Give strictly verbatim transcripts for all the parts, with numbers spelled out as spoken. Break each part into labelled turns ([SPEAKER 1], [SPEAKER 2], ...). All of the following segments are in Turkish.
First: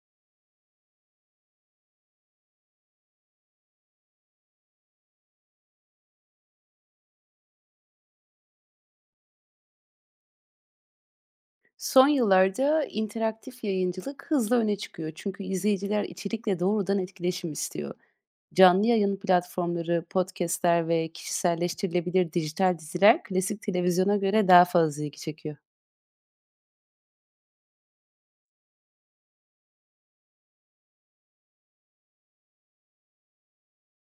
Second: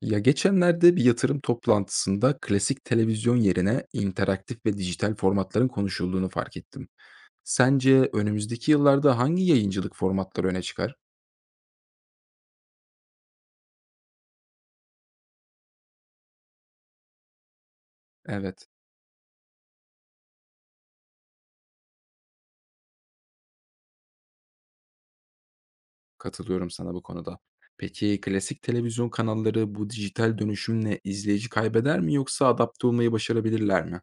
[SPEAKER 1] Ya geçenlerde bir yatırım toplantısında klasik televizyon yerine interaktif ve dijital formatların konuşulduğunu fark ettim. Sence önümüzdeki yıllarda hangi yayıncılık formatları öne çıkar?
[SPEAKER 2] Son yıllarda interaktif yayıncılık hızla öne çıkıyor. Çünkü izleyiciler içerikle doğrudan etkileşim istiyor.
[SPEAKER 1] Evet,
[SPEAKER 2] Canlı yayın platformları, podcastler ve kişiselleştirilebilir dijital diziler klasik televizyona göre daha fazla ilgi çekiyor.
[SPEAKER 1] katılıyorum sana bu konuda. Peki klasik televizyon kanalları bu dijital dönüşümle izleyici kaybeder mi yoksa adapte olmayı başarabilirler mi?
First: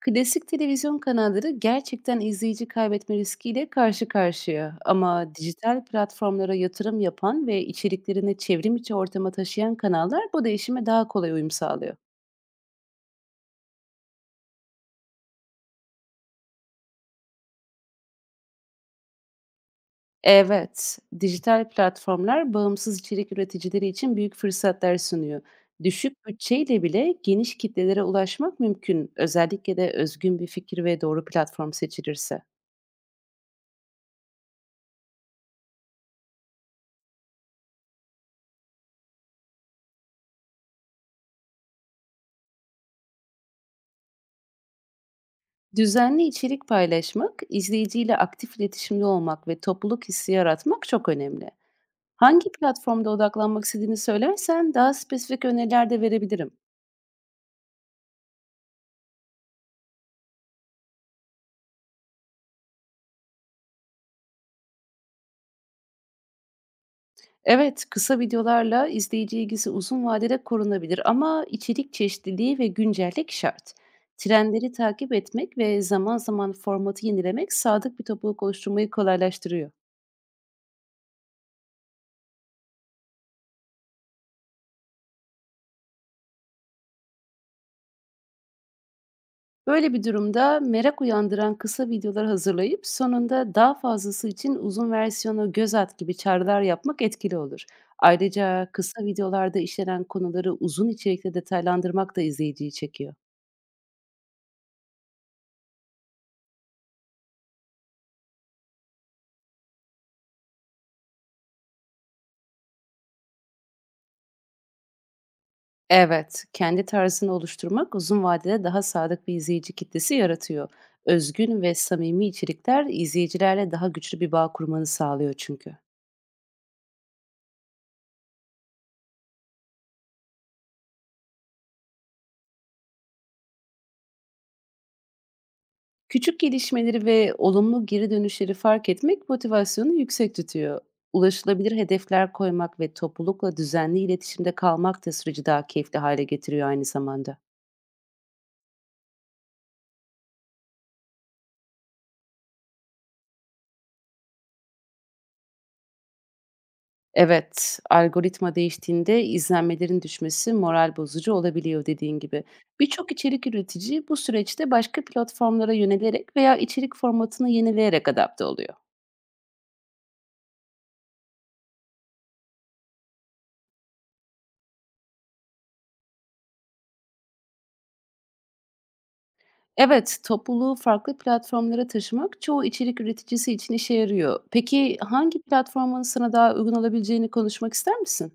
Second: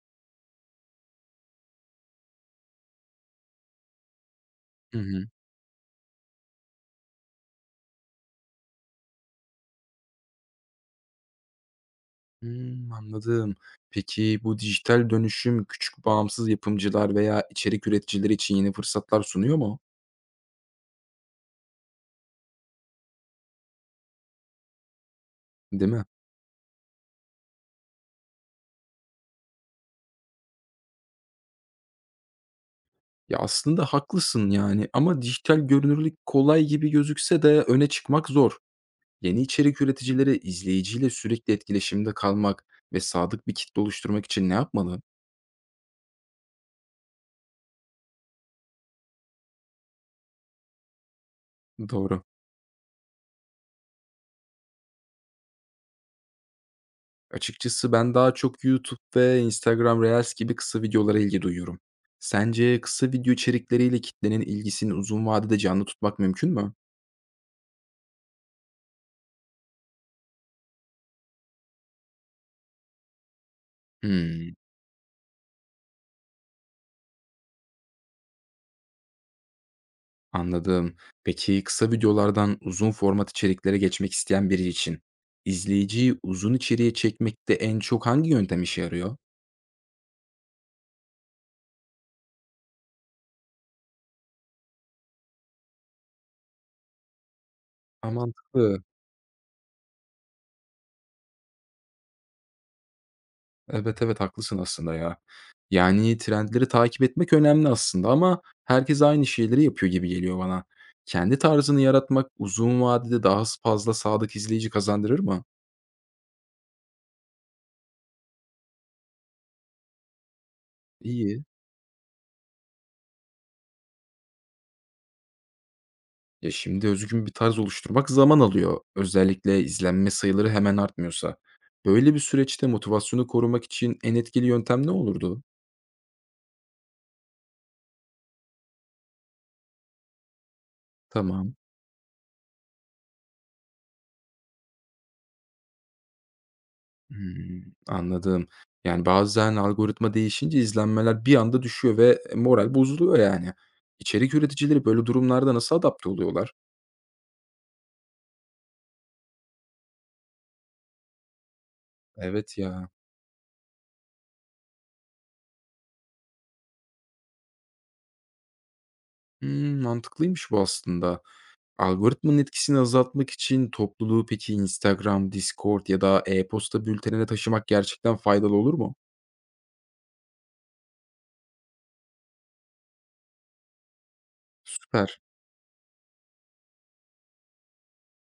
[SPEAKER 2] Klasik televizyon kanalları gerçekten izleyici kaybetme riskiyle karşı karşıya
[SPEAKER 1] Hı hı.
[SPEAKER 2] ama dijital platformlara yatırım yapan ve içeriklerini çevrim içi ortama taşıyan kanallar bu değişime daha kolay uyum sağlıyor.
[SPEAKER 1] Hmm, anladım. Peki bu dijital dönüşüm küçük bağımsız yapımcılar veya içerik üreticileri için yeni fırsatlar sunuyor mu?
[SPEAKER 2] Evet, dijital platformlar bağımsız içerik üreticileri için büyük fırsatlar sunuyor.
[SPEAKER 1] Değil mi?
[SPEAKER 2] Düşük bütçeyle bile geniş kitlelere ulaşmak mümkün, özellikle de özgün bir fikir ve doğru platform seçilirse.
[SPEAKER 1] Ya, aslında haklısın, yani, ama dijital görünürlük kolay gibi gözükse de öne çıkmak zor. Yeni içerik üreticileri izleyiciyle sürekli etkileşimde kalmak ve sadık bir kitle oluşturmak için ne yapmalı?
[SPEAKER 2] Düzenli içerik paylaşmak, izleyiciyle aktif iletişimde olmak ve topluluk hissi yaratmak çok önemli.
[SPEAKER 1] Doğru.
[SPEAKER 2] Hangi platformda odaklanmak istediğini söylersen daha spesifik öneriler de verebilirim.
[SPEAKER 1] Açıkçası ben daha çok YouTube ve Instagram Reels gibi kısa videolara ilgi duyuyorum. Sence kısa video içerikleriyle kitlenin ilgisini uzun vadede canlı tutmak mümkün mü?
[SPEAKER 2] Evet, kısa videolarla izleyici ilgisi uzun vadede korunabilir ama içerik çeşitliliği ve güncellik şart.
[SPEAKER 1] Hımm.
[SPEAKER 2] Trendleri takip etmek ve zaman zaman formatı yenilemek sadık bir topluluk oluşturmayı kolaylaştırıyor.
[SPEAKER 1] Anladım. Peki kısa videolardan uzun format içeriklere geçmek isteyen biri için izleyiciyi uzun içeriğe çekmekte en çok hangi yöntem işe yarıyor?
[SPEAKER 2] Böyle bir durumda merak uyandıran kısa videolar hazırlayıp sonunda daha fazlası için uzun versiyona göz at gibi çağrılar yapmak etkili olur.
[SPEAKER 1] Ha,
[SPEAKER 2] Ayrıca
[SPEAKER 1] mantıklı.
[SPEAKER 2] kısa videolarda işlenen konuları uzun içerikte detaylandırmak da izleyiciyi çekiyor.
[SPEAKER 1] Evet evet haklısın aslında ya. Yani trendleri takip etmek önemli aslında ama herkes aynı şeyleri yapıyor gibi geliyor bana. Kendi tarzını yaratmak uzun vadede daha fazla sadık izleyici kazandırır mı?
[SPEAKER 2] Evet, kendi tarzını oluşturmak uzun vadede daha sadık bir izleyici kitlesi yaratıyor.
[SPEAKER 1] İyi.
[SPEAKER 2] Özgün ve samimi içerikler izleyicilerle daha güçlü bir bağ kurmanı sağlıyor çünkü.
[SPEAKER 1] Ya, şimdi özgün bir tarz oluşturmak zaman alıyor. Özellikle izlenme sayıları hemen artmıyorsa. Böyle bir süreçte motivasyonu korumak için en etkili yöntem ne olurdu?
[SPEAKER 2] Küçük gelişmeleri ve olumlu geri dönüşleri fark etmek motivasyonu yüksek tutuyor.
[SPEAKER 1] Tamam.
[SPEAKER 2] Ulaşılabilir hedefler koymak ve toplulukla düzenli iletişimde kalmak da süreci daha keyifli hale getiriyor aynı zamanda.
[SPEAKER 1] Hımm, anladım. Yani, bazen algoritma değişince izlenmeler bir anda düşüyor ve, moral bozuluyor yani. İçerik üreticileri böyle durumlarda nasıl adapte oluyorlar?
[SPEAKER 2] Evet, algoritma değiştiğinde izlenmelerin düşmesi moral bozucu olabiliyor dediğin gibi.
[SPEAKER 1] Evet ya.
[SPEAKER 2] Birçok içerik üretici bu süreçte başka platformlara yönelerek veya içerik formatını yenileyerek adapte oluyor.
[SPEAKER 1] Hımm, mantıklıymış bu aslında. Algoritmanın etkisini azaltmak için topluluğu peki Instagram, Discord ya da e-posta bültenine taşımak gerçekten faydalı olur mu?
[SPEAKER 2] Evet, topluluğu farklı platformlara taşımak çoğu içerik üreticisi için işe yarıyor. Peki
[SPEAKER 1] Süper.
[SPEAKER 2] hangi platformun sana daha uygun olabileceğini konuşmak ister misin?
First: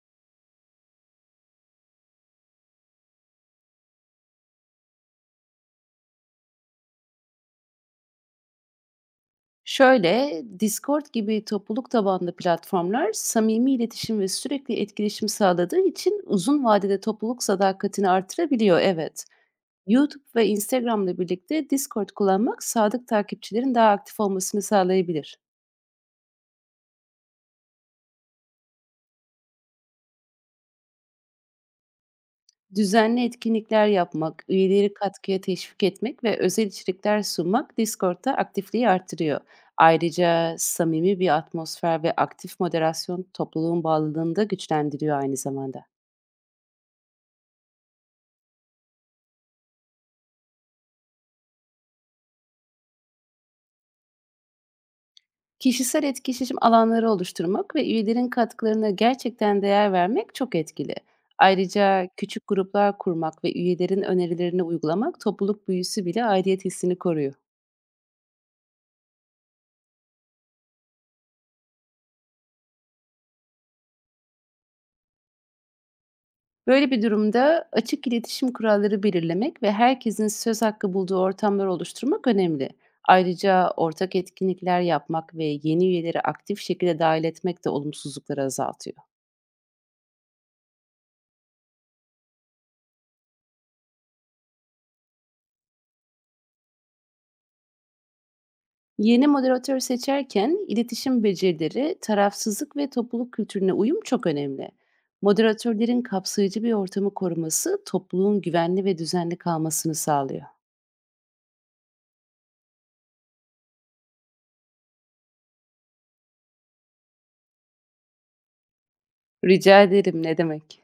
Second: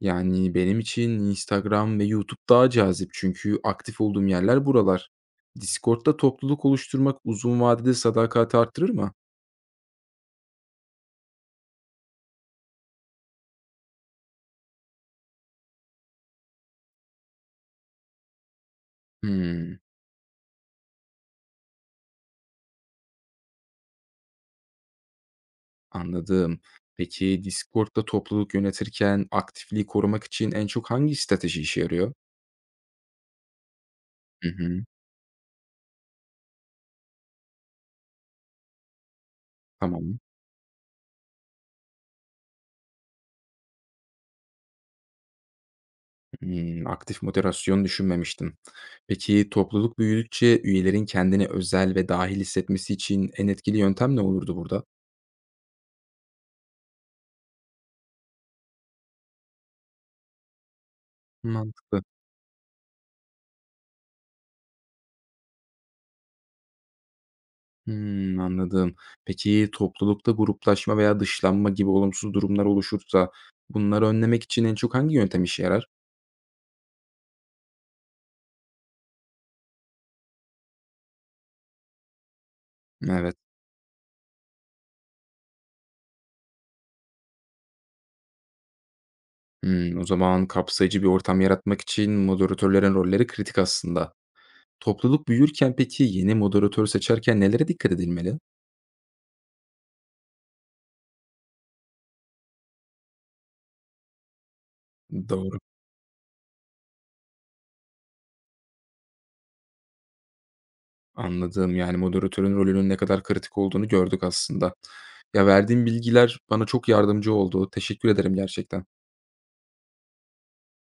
[SPEAKER 1] Yani benim için Instagram ve YouTube daha cazip çünkü aktif olduğum yerler buralar. Discord'da topluluk oluşturmak uzun vadede sadakati arttırır mı?
[SPEAKER 2] Şöyle, Discord gibi topluluk tabanlı platformlar samimi iletişim ve sürekli etkileşim sağladığı için uzun vadede topluluk sadakatini artırabiliyor, evet.
[SPEAKER 1] Hımm,
[SPEAKER 2] YouTube ve Instagram'la birlikte Discord kullanmak sadık takipçilerin daha aktif olmasını sağlayabilir.
[SPEAKER 1] anladım. Peki Discord'da topluluk yönetirken aktifliği korumak için en çok hangi strateji işe yarıyor?
[SPEAKER 2] Düzenli etkinlikler yapmak,
[SPEAKER 1] Hı hı,
[SPEAKER 2] üyeleri katkıya teşvik etmek ve özel içerikler sunmak Discord'da aktifliği artırıyor.
[SPEAKER 1] tamam.
[SPEAKER 2] Ayrıca samimi bir atmosfer ve aktif moderasyon topluluğun bağlılığını da güçlendiriyor aynı zamanda.
[SPEAKER 1] Hımm, aktif moderasyon düşünmemiştim. Peki, topluluk büyüdükçe üyelerin kendini özel ve dahil hissetmesi için en etkili yöntem ne olurdu burada?
[SPEAKER 2] Kişisel etkileşim alanları oluşturmak ve üyelerin katkılarına gerçekten değer vermek çok etkili.
[SPEAKER 1] Mantıklı.
[SPEAKER 2] Ayrıca küçük gruplar kurmak ve üyelerin önerilerini uygulamak topluluk büyüsü bile aidiyet hissini koruyor.
[SPEAKER 1] Hımm, anladım. Peki, toplulukta gruplaşma veya dışlanma gibi olumsuz durumlar oluşursa bunları önlemek için en çok hangi yöntem işe yarar?
[SPEAKER 2] Böyle bir durumda açık iletişim kuralları belirlemek ve herkesin söz hakkı bulduğu ortamlar oluşturmak önemli.
[SPEAKER 1] Evet.
[SPEAKER 2] Ayrıca ortak etkinlikler yapmak ve yeni üyeleri aktif şekilde dahil etmek de olumsuzlukları azaltıyor.
[SPEAKER 1] Hımm, o zaman kapsayıcı bir ortam yaratmak için moderatörlerin rolleri kritik aslında. Topluluk büyürken peki yeni moderatör seçerken nelere dikkat edilmeli?
[SPEAKER 2] Yeni moderatör seçerken iletişim becerileri, tarafsızlık ve topluluk kültürüne uyum çok önemli.
[SPEAKER 1] Doğru.
[SPEAKER 2] Moderatörlerin kapsayıcı bir ortamı koruması topluluğun güvenli ve düzenli kalmasını sağlıyor.
[SPEAKER 1] Anladım. Yani, moderatörün rolünün ne kadar kritik olduğunu gördük aslında. Ya, verdiğin bilgiler bana çok yardımcı oldu. Teşekkür ederim gerçekten.
[SPEAKER 2] Rica ederim ne demek?